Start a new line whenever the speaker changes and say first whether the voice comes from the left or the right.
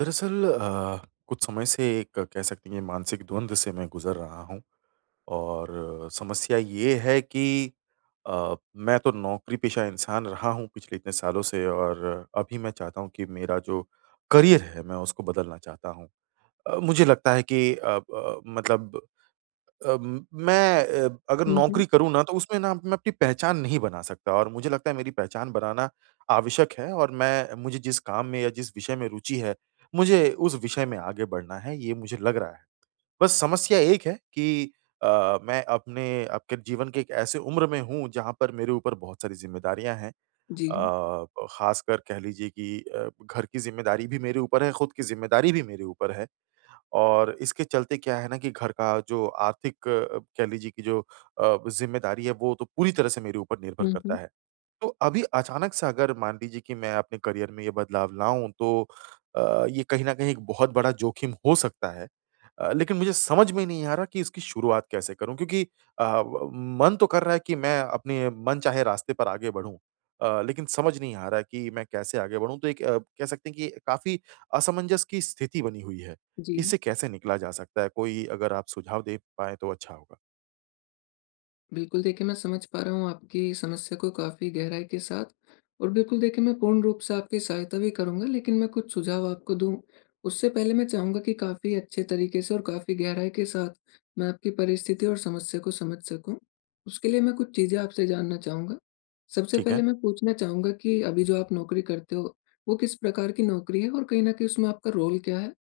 right: दरअसल, कुछ समय से एक कह सकते हैं मानसिक द्वंद से मैं गुजर रहा हूँ और समस्या ये है कि मैं तो नौकरी पेशा इंसान रहा हूँ पिछले इतने सालों से और अभी मैं चाहता हूँ कि मेरा जो करियर है मैं उसको बदलना चाहता हूँ। मुझे लगता है कि मतलब मैं अगर
left: हुँ, हुँ।
right: नौकरी करूँ ना तो उसमें ना मैं अपनी पहचान नहीं बना सकता और मुझे लगता है मेरी पहचान बनाना आवश्यक है और मैं मुझे जिस काम में या जिस विषय में रुचि है, मुझे उस विषय में आगे बढ़ना है, ये मुझे लग रहा है। बस समस्या एक है कि मैं अपने आपके जीवन के एक ऐसे उम्र में हूँ जहाँ पर मेरे ऊपर बहुत सारी ज़िम्मेदारियाँ हैं।
left: जी।
right: अ, ख़ासकर कह लीजिए कि घर की ज़िम्मेदारी भी मेरे ऊपर है, खुद की ज़िम्मेदारी भी मेरे ऊपर है। और इसके चलते क्या है ना कि घर का जो आर्थिक, कह लीजिए कि जो ज़िम्मेदारी है वो तो पूरी तरह से मेरे ऊपर निर्भर
left: हुँ,
right: करता
left: हुँ।
right: है। तो अभी अचानक से अगर मान लीजिए कि मैं अपने करियर में ये बदलाव लाऊँ तो ये कहीं न कहीं एक बहुत बड़ा जोखिम हो सकता है। लेकिन मुझे समझ में नहीं आ रहा कि इसकी शुरुआत कैसे करूँ? क्योंकि अ, व मन तो कर रहा है कि मैं अपने मनचाहे रास्ते पर आगे बढ़ूँ। लेकिन समझ नहीं आ रहा है कि मैं कैसे आगे बढ़ूँ? तो एक कह सकते हैं कि काफ़ी असमंजस की स्थिति बनी हुई है।
left: जी।
right: इससे कैसे निकला जा सकता है? कोई अगर आप सुझाव दे पाएँ तो अच्छा होगा।
left: बिल्कुल, देखिए मैं समझ पा रहा हूँ आपकी समस्या को काफ़ी गहराई के साथ। और बिल्कुल देखिए, मैं पूर्ण रूप से आपकी सहायता भी करूँगा, लेकिन मैं कुछ सुझाव आपको दूँ, उससे पहले मैं चाहूँगा कि काफ़ी अच्छे तरीके से और काफ़ी गहराई के साथ मैं आपकी परिस्थिति और समस्या को समझ सकूँ। उसके लिए मैं कुछ चीज़ें आपसे जानना चाहूँगा। सबसे
right: ठीक है।
left: पहले मैं पूछना चाहूँगा कि अभी जो आप नौकरी करते हो, वो किस प्रकार की नौकरी है और कहीं न कहीं उसमें आपका रोल क्या है?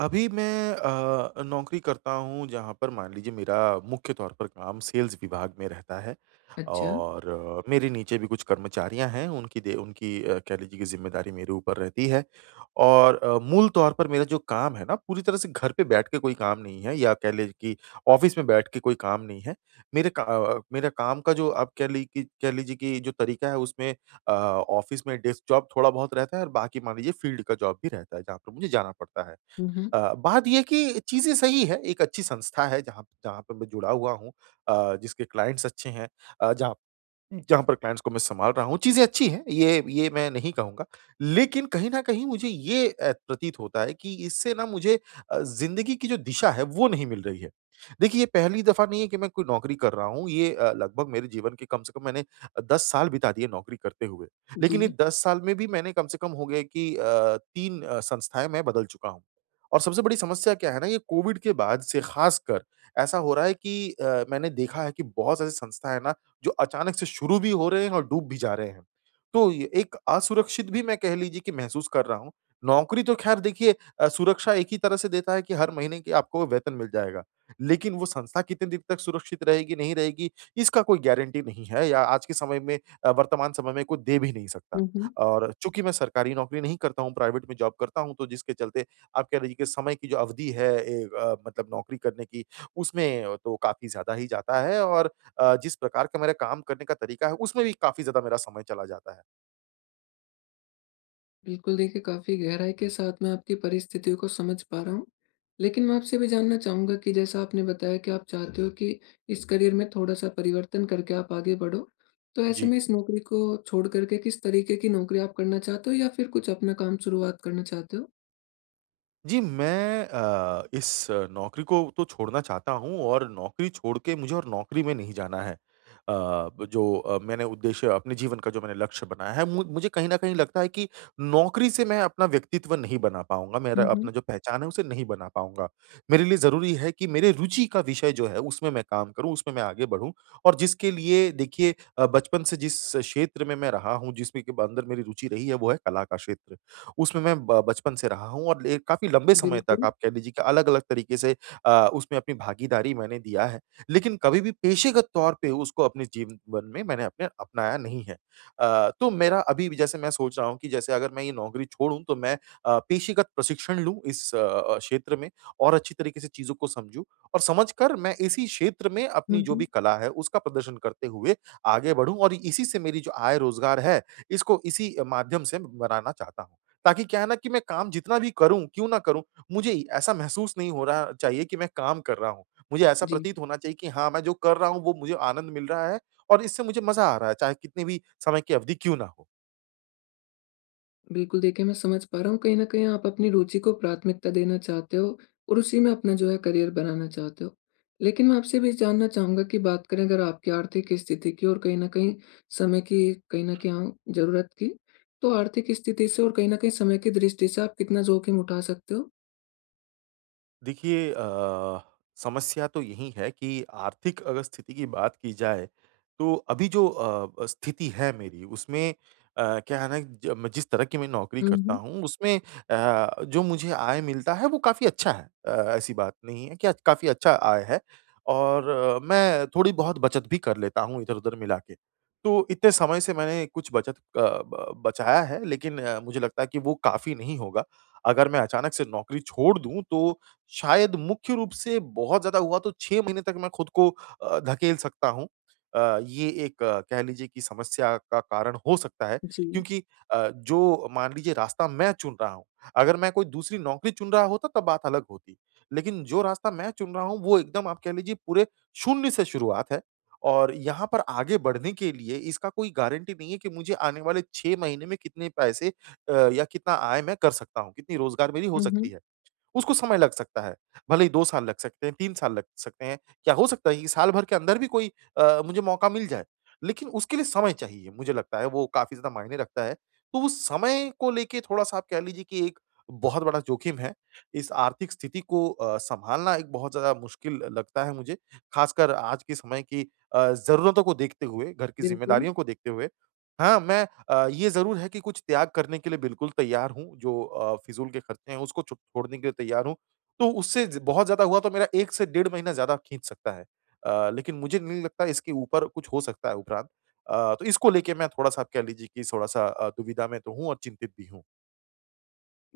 right: अभी मैं नौकरी करता हूँ जहाँ पर मान लीजिए मेरा मुख्य तौर पर काम सेल्स विभाग में रहता है
left: अच्छा।
right: और मेरे नीचे भी कुछ कर्मचारियाँ हैं उनकी कह लीजिए कि ज़िम्मेदारी मेरे ऊपर रहती है और मूल तौर पर मेरा जो काम है ना पूरी तरह से घर पे बैठ के कोई काम नहीं है या कह लीजिए कि ऑफिस में बैठ के कोई काम नहीं है। मेरा काम का जो आप कह लीजिए कि जो तरीका है उसमें ऑफिस में डेस्क जॉब थोड़ा बहुत रहता है और बाकी मान लीजिए फील्ड का जॉब भी रहता है जहाँ पर मुझे जाना पड़ता है।
left: हुँ, हुँ।
right: बात ये है कि चीज़ें सही है, एक अच्छी संस्था है जहाँ जहाँ पे मैं जुड़ा हुआ हूँ, जिसके क्लाइंट्स अच्छे हैं, जहाँ जहाँ पर क्लाइंट्स को मैं सँभाल रहा हूँ, चीज़ें अच्छी हैं, ये मैं नहीं कहूँगा। लेकिन कहीं न कहीं मुझे ये प्रतीत होता है कि इससे ना मुझे ज़िंदगी की जो दिशा है, वो नहीं मिल रही है। देखिए, ये पहली दफ़ा नहीं है कि मैं कोई नौकरी कर रहा हूँ, ये लगभग मेरे जीवन के कम से कम मैंने 10 साल बिता दिए नौकरी करते हुए। लेकिन ये
left: जी।
right: 10 साल में भी मैंने कम से कम हो गए कि 3 संस्थाएँ मैं बदल चुका हूँ। और सबसे बड़ी समस्या क्या है ना, ये कोविड के बाद से ख़ासकर ऐसा हो रहा है कि मैंने देखा है कि बहुत सारी संस्थाएँ ना जो अचानक से शुरू भी हो रहे हैं और डूब भी जा रहे हैं। तो ये एक असुरक्षित भी मैं कह लीजिए कि महसूस कर रहा हूँ। नौकरी तो ख़ैर देखिए सुरक्षा एक ही तरह से देता है कि हर महीने की आपको वेतन मिल जाएगा। लेकिन वो संस्था कितने दिन तक सुरक्षित रहेगी, नहीं रहेगी, इसका कोई गारंटी नहीं है या आज के समय में, वर्तमान समय में कोई दे भी नहीं सकता।
left: हुँ, हुँ।
right: और चूँकि मैं सरकारी नौकरी नहीं करता हूँ, प्राइवेट में जॉब करता हूँ, तो जिसके चलते आप कह लीजिए कि समय की जो अवधि है मतलब नौकरी करने की, उसमें तो काफ़ी ज़्यादा ही जाता है और जिस प्रकार का मेरा काम करने का तरीका है उसमें भी काफ़ी ज़्यादा मेरा समय चला जाता है।
left: बिल्कुल, देखिए काफ़ी गहराई के साथ मैं आपकी परिस्थितियों को समझ पा रहा हूँ। लेकिन मैं आपसे भी जानना चाहूँगा कि जैसा आपने बताया कि आप चाहते हो कि इस करियर में थोड़ा-सा परिवर्तन करके आप आगे बढ़ो। तो ऐसे
right: जी।
left: में इस नौकरी को छोड़ कर के किस तरीके की नौकरी आप करना चाहते हो या फिर कुछ अपना काम शुरुआत करना चाहते हो?
right: जी, मैं इस नौकरी को तो छोड़ना चाहता हूँ और नौकरी छोड़ के मुझे और नौकरी में नहीं जाना है। अ, ब जो मैंने उद्देश्य अपने जीवन का जो मैंने लक्ष्य बनाया है, मु मुझे कहीं न कहीं लगता है कि नौकरी से मैं अपना व्यक्तित्व नहीं बना पाऊँगा, मेरा
left: हुँ,
right: अपना
left: हुँ।
right: जो पहचान है, उसे नहीं बना पाऊँगा। मेरे लिए ज़रूरी है कि मेरे रुचि का विषय जो है, उसमें मैं काम करूँ, उसमें मैं आगे बढ़ूँ और जिसके लिए देखिए बचपन से जिस क्षेत्र में मैं रहा हूँ, जिसमें के अंदर मेरी रुचि रही है, वो है कला का क्षेत्र। उसमें मैं ब बचपन से रहा हूँ और ले काफ़ी लंबे समय तक
left: बिल्कुल।
right: आप कह लीजिए कि अलग-अलग तरीके से उसमें अपनी भागीदारी मैंने दिया है। लेकिन कभी भी पेशेगत तौर पे उसको अपने जीवन में मैंने अपने अपनाया नहीं है। तो मेरा अभी भी जैसे मैं सोच रहा हूँ कि जैसे अगर मैं ये नौकरी छोड़ूँ तो मैं पेशेगत प्रशिक्षण लूँ इस क्षेत्र में और अच्छी तरीके से चीज़ों को समझूँ और समझकर मैं इसी क्षेत्र में
left: हुँ,
right: अपनी जो भी
left: हुँ।
right: कला है उसका प्रदर्शन करते हुए आगे बढ़ूँ और इसी से मेरी जो आय रोज़गार है, इसको इसी माध्यम से बनाना चाहता हूँ। ताकि क्या है ना कि मैं काम जितना भी करूँ, क्यों ना करूँ, मुझे ऐसा महसूस नहीं हो रहा चाहिए कि मैं काम कर रहा हूँ। मुझे ऐसा
left: जी।
right: प्रतीत होना चाहिए कि हाँ, मैं जो कर रहा हूँ, वो मुझे आनंद मिल रहा है और इससे मुझे मज़ा आ रहा है, चाहे कितने भी समय की अवधि क्यों ना हो।
left: बिल्कुल, देखिए मैं समझ पा रहा हूँ, कहीं न कहीं आप अपनी रुचि को प्राथमिकता देना चाहते हो और उसी में अपना जो है करियर बनाना चाहते हो। लेकिन मैं आपसे भी जानना चाहूँगा कि बात करें अगर आपकी आर्थिक स्थिति की और कहीं न कहीं समय की, कहीं न कहीं ज़रूरत की, तो आर्थिक स्थिति से और कहीं न कहीं समय की दृष्टि से आप कितना जोखिम उठा सकते हो?
right: देखिए, समस्या तो यही है कि आर्थिक अगर स्थिति की बात की जाए, तो अभी जो स्थिति है मेरी उसमें क्या है ना ज मैं जिस तरह की मैं नौकरी
left: हुँ,
right: करता
left: हुँ।
right: हूँ उसमें जो मुझे आय मिलता है वो काफ़ी अच्छा है। ऐसी बात नहीं है कि काफ़ी अच्छा आय है और मैं थोड़ी बहुत बचत भी कर लेता हूँ इधर-उधर मिला के। तो इतने समय से मैंने कुछ बचत अ, ब बचाया है लेकिन मुझे लगता है कि वो काफ़ी नहीं होगा। अगर मैं अचानक से नौकरी छोड़ दूँ तो शायद मुख्य रूप से बहुत ज़्यादा हुआ तो 6 महीने तक मैं खुद को धकेल सकता हूँ। ये एक कह लीजिए कि समस्या का कारण हो सकता है
left: जी।
right: क्योंकि जो मान लीजिए रास्ता मैं चुन रहा हूँ, अगर मैं कोई दूसरी नौकरी चुन रहा होता तब बात अलग होती। लेकिन जो रास्ता मैं चुन रहा हूँ वो एकदम आप कह लीजिए पूरे शून्य से शुरुआत है और यहाँ पर आगे बढ़ने के लिए इसका कोई गारंटी नहीं है कि मुझे आने वाले 6 महीने में कितने पैसे या कितना आय मैं कर सकता हूँ, कितनी रोज़गार मेरी हो
left: हुँ,
right: सकती
left: हुँ।
right: है। उसको समय लग सकता है। भले ही 2 साल लग सकते हैं, 3 साल लग सकते हैं, या हो सकता है कि साल भर के अंदर भी कोई मुझे मौका मिल जाए। लेकिन उसके लिए समय चाहिए, मुझे लगता है वो काफ़ी ज़्यादा मायने रखता है। तो उस समय को लेके थोड़ा-सा आप कह लीजिए कि एक बहुत बड़ा जोखिम है। इस आर्थिक स्थिति को सँभालना एक बहुत ज़्यादा मुश्किल लगता है मुझे, ख़ासकर आज के समय की ज़रूरतों को देखते हुए, घर की
left: बिल्कुल।
right: ज़िम्मेदारियों को देखते हुए। हाँ, मैं ये ज़रूर है कि कुछ त्याग करने के लिए बिल्कुल तैयार हूँ, जो फ़िज़ूल के खर्चे हैं उसको छो छोड़ने के लिए तैयार हूँ। तो उससे ज बहुत ज़्यादा हुआ तो मेरा 1 से डेढ़ महीना ज़्यादा खींच सकता है। लेकिन मुझे नहीं लगता इसके ऊपर कुछ हो सकता है उपरांत। तो इसको लेके मैं थोड़ा-सा आप कह लीजिए कि थोड़ा-सा दुविधा में तो हूँ और चिंतित भी हूँ।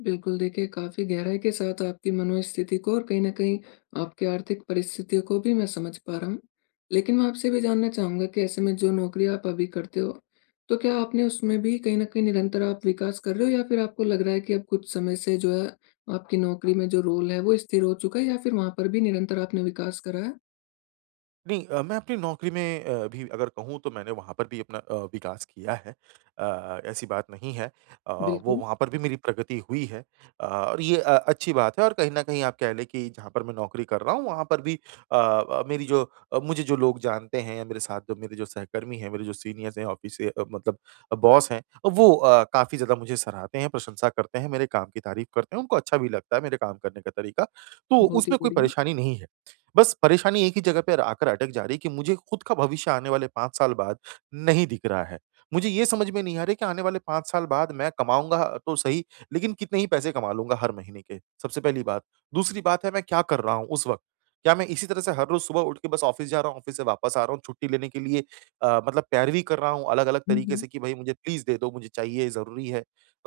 left: बिल्कुल, देखिए काफ़ी गहराई के साथ आपकी मनोस्थिति को और कहीं न कहीं आपकी आर्थिक परिस्थितियों को भी मैं समझ पा रहा हूँ। लेकिन मैं आपसे भी जानना चाहूँगा कि ऐसे में जो नौकरी आप अभी करते हो, तो क्या आपने उसमें भी कहीं न कहीं निरंतर आप विकास कर रहे हो, या फिर आपको लग रहा है कि अब कुछ समय से जो है आपकी नौकरी में जो रोल है वो स्थिर हो चुका है, या फिर वहाँ पर भी निरंतर आपने विकास करा है?
right: नहीं, मैं अपनी नौकरी में भी अगर कहूँ तो मैंने वहाँ पर भी अपना विकास किया है। ऐसी बात नहीं है। वो
left: बिल्कुल,
right: वहाँ पर भी मेरी प्रगति हुई है, और ये अच्छी बात है और कहीं न कहीं आप कह लें कि जहाँ पर मैं नौकरी कर रहा हूँ वहाँ पर भी अ अ, मेरी जो मुझे जो लोग जानते हैं या मेरे साथ जो मेरे जो सहकर्मी हैं, मेरे जो सीनियर्स हैं ऑफ़िस से मतलब बॉस हैं, वो काफ़ी ज़्यादा मुझे सराहते हैं, प्रशंसा करते हैं, मेरे काम की तारीफ़ करते हैं, उनको अच्छा भी लगता है मेरे काम करने का तरीका। तो
left: बहुत ही
right: उसमें कोई
left: बढ़िया।
right: परेशानी नहीं है। बस परेशानी एक ही जगह पर आकर अटक जा रही है कि मुझे खुद का भविष्य आने वाले 5 साल बाद नहीं दिख रहा है। मुझे ये समझ में नहीं आ रहा है कि आने वाले 5 साल बाद मैं कमाऊँगा तो सही, लेकिन कितने ही पैसे कमा लूँगा हर महीने के, सबसे पहली बात। दूसरी बात है मैं क्या कर रहा हूँ उस वक़्त? क्या मैं इसी तरह से हर रोज़ सुबह उठ के बस ऑफ़िस जा रहा हूँ, ऑफ़िस से वापस आ रहा हूँ, छुट्टी लेने के लिए मतलब पैरवी कर रहा हूँ अलग-अलग
left: हुँ,
right: तरीके
left: हुँ।
right: से कि भई मुझे प्लीज़ दे दो, मुझे चाहिए, ज़रूरी है।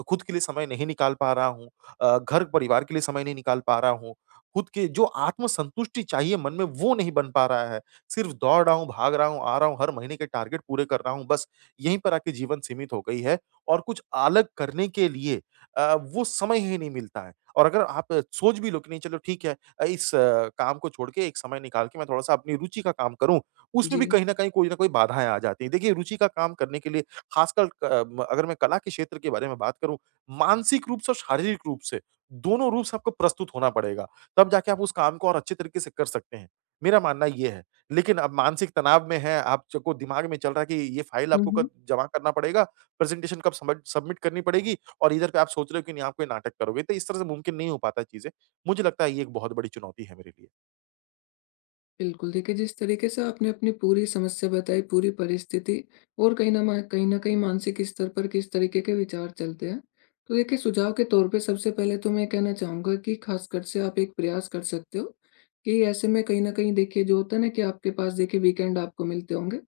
right: खुद के लिए समय नहीं निकाल पा रहा हूँ, घर परिवार के लिए समय नहीं निकाल पा रहा हूँ। खुद के जो आत्मसंतुष्टि चाहिए मन में वो नहीं बन पा रहा है। सिर्फ़ दौड़ रहा हूँ, भाग रहा हूँ, आ रहा हूँ, हर महीने के टारगेट पूरे कर रहा हूँ बस, यहीं पर आके जीवन सीमित हो गई है और कुछ अलग करने के लिए वो समय ही नहीं मिलता है। और अगर आप सोच भी लो कि नहीं चलो ठीक है, इस काम को छोड़ के एक समय निकाल के मैं थोड़ा-सा अपनी रुचि का काम करूँ, उसमें
left: जी।
right: भी कहीं न कहीं कोई न कोई बाधाएँ आ जाती हैं। देखिए रुचि का काम करने के लिए ख़ासकर क अ, म अगर मैं कला के क्षेत्र के बारे में बात करूँ, मानसिक रूप से और शारीरिक रूप से, दोनों रूप से आपको प्रस्तुत होना पड़ेगा। तब जाके आप उस काम को और अच्छे तरीके से कर सकते हैं। मेरा मानना ये है। लेकिन अब मानसिक तनाव में हैं, आप च को दिमाग में चल रहा है कि ये फ़ाइल
left: हम्म,
right: आपको कब जमा करना पड़ेगा, प्रेज़ेंटेशन कब सबमिट सबमिट करनी पड़ेगी और इधर पे आप सोच रहे हो कि नहीं आप कोई नाटक करोगे। तो इस तरह से मुमकिन नहीं हो पाता चीज़ें। मुझे लगता है ये एक बहुत बड़ी चुनौती है मेरे लिए।
left: बिल्कुल, देखिए जिस तरीके से आपने अपनी पूरी समस्या बताई, पूरी परिस्थिति, और कहीं न कहीं मानसिक स्तर पर किस तरीके के विचार चलते हैं। तो देखिए सुझाव के तौर पे, सबसे पहले तो मैं कहना चाहूँगा कि ख़ासकर से आप एक प्रयास कर सकते हो, कि ऐसे में कहीं न कहीं देखिए, जो होता है ना कि आपके पास देखिए वीकेंड आपको मिलते होंगे,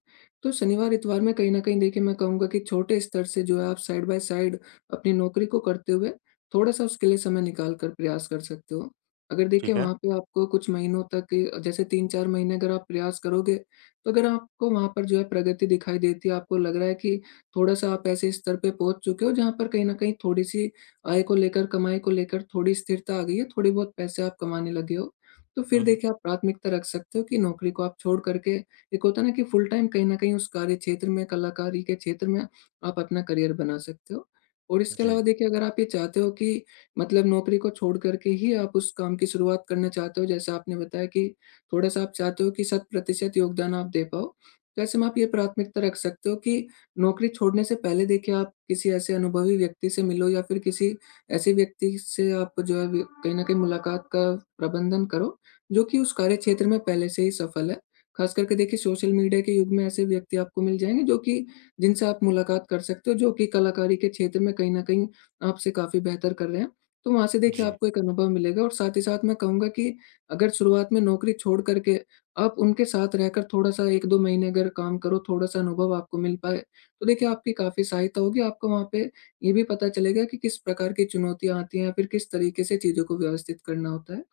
left: तो शनिवार-इतवार में कहीं न कहीं देखिए, मैं कहूँगा कि छोटे स्तर से जो है आप साइड बाय साइड अपनी नौकरी को करते हुए, थोड़ा-सा उसके लिए समय निकाल कर प्रयास कर सकते हो। अगर देखिए
right: ठीक है।
left: वहाँ पे आपको कुछ महीनों तक, जैसे 3-4 महीने अगर आप प्रयास करोगे, तो अगर आपको वहाँ पर जो है प्रगति दिखाई देती है, आपको लग रहा है कि थोड़ा-सा आप ऐसे स्तर पे पहुँच चुके हो जहाँ पर कहीं न कहीं थोड़ी-सी आय को लेकर, कमाई को लेकर थोड़ी स्थिरता आ गई है, थोड़े बहुत पैसे आप कमाने लगे हो। तो
right: हुँ,
left: फिर
right: हुँ।
left: देखिए आप प्राथमिकता रख सकते हो कि नौकरी को आप छोड़ कर के, एक होता है ना कि फुल टाइम कहीं न कहीं उस कार्य क्षेत्र में, कलाकारी के क्षेत्र में आप अपना करियर बना सकते हो। और इसके
right: जी।
left: अलावा देखिए, अगर आप ये चाहते हो कि मतलब नौकरी को छोड़ कर के ही आप उस काम की शुरुआत करना चाहते हो, जैसा आपने बताया कि थोड़ा-सा आप चाहते हो कि शत प्रतिशत योगदान आप दे पाओ। तो ऐसे में आप ये प्राथमिकता रख सकते हो कि नौकरी छोड़ने से पहले देखिए आप किसी ऐसे अनुभवी व्यक्ति से मिलो, या फिर किसी ऐसे व्यक्ति से आप जो है व कहीं न कहीं मुलाकात का प्रबंधन करो, जो कि उस कार्यक्षेत्र में पहले से ही सफल है। ख़ास करके देखिए सोशल मीडिया के युग में ऐसे व्यक्ति आपको मिल जाएँगे जो कि जिनसे आप मुलाकात कर सकते हो, जो कि कलाकारी के क्षेत्र में कहीं न कहीं आपसे काफ़ी बेहतर कर रहे हैं। तो वहाँ से देखिए
right: जी।
left: आपको एक अनुभव मिलेगा, और साथ ही साथ मैं कहूँगा कि अगर शुरुआत में नौकरी छोड़ कर के आप उनके साथ रहकर थोड़ा-सा 1-2 महीने अगर काम करो, थोड़ा-सा अनुभव आपको मिल पाए, तो देखिए आपकी काफ़ी सहायता होगी। आपको वहाँ पे ये भी पता चलेगा कि किस प्रकार की चुनौतियाँ आती हैं, या फिर किस तरीके से चीज़ों को व्यवस्थित करना होता है।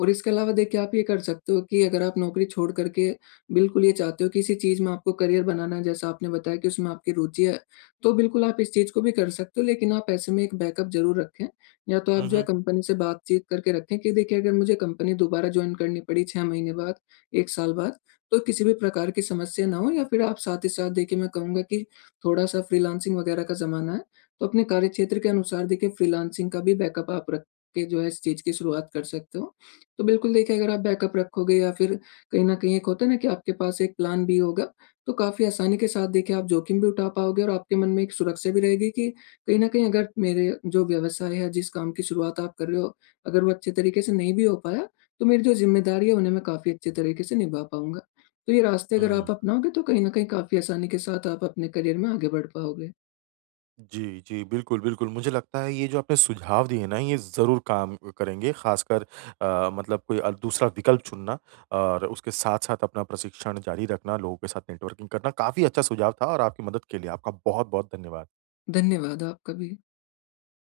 left: और इसके अलावा देखिए आप ये कर सकते हो कि अगर आप नौकरी छोड़ कर के बिल्कुल ये चाहते हो किसी चीज़ में आपको करियर बनाना है, जैसा आपने बताया कि उसमें आपकी रुचि है, तो बिल्कुल आप इस चीज़ को भी कर सकते हो, लेकिन आप ऐसे में एक बैकअप ज़रूर रखें। या तो
right: हुँ,
left: आप जो है
right: हुँ।
left: कंपनी से बातचीत करके रखें कि देखिए अगर मुझे कंपनी दोबारा जॉइन करनी पड़ी 6 महीने बाद, 1 साल बाद, तो किसी भी प्रकार की समस्या ना हो, या फिर आप साथ ही साथ देखिए, मैं कहूँगा कि थोड़ा-सा फ्रीलांसिंग वगैरह का ज़माना है, तो अपने कार्यक्षेत्र के अनुसार देखिए फ्रीलांसिंग का भी बैकअप आप रख के जो है इस चीज़ की शुरुआत कर सकते हो। तो बिल्कुल देखिए अगर आप बैकअप रखोगे, या फिर कहीं न कहीं एक होता है ना कि आपके पास एक प्लान बी होगा, तो काफ़ी आसानी के साथ देखिए आप जोखिम भी उठा पाओगे, और आपके मन में एक सुरक्षा भी रहेगी कि कहीं न कहीं अगर मेरे जो व्यवसाय है, जिस काम की शुरुआत आप कर रहे हो, अगर वो अच्छे तरीके से नहीं भी हो पाया, तो मेरी जो ज़िम्मेदारी है उन्हें मैं काफ़ी अच्छे तरीके से निभा पाऊँगा। तो ये रास्ते अगर
right: हुँ।
left: आप अपनाओगे, तो कहीं न कहीं काफ़ी आसानी के साथ आप अपने करियर में आगे बढ़ पाओगे।
right: जी, जी। बिल्कुल, बिल्कुल। मुझे लगता है ये जो आपने सुझाव दिए ना ये ज़रूर काम करेंगे ख़ासकर मतलब कोई दूसरा विकल्प चुनना और उसके साथ-साथ अपना प्रशिक्षण जारी रखना, लोगों के साथ नेटवर्किंग करना काफ़ी अच्छा सुझाव था और आपकी मदद के लिए आपका बहुत-बहुत धन्यवाद।
left: धन्यवाद आपका भी।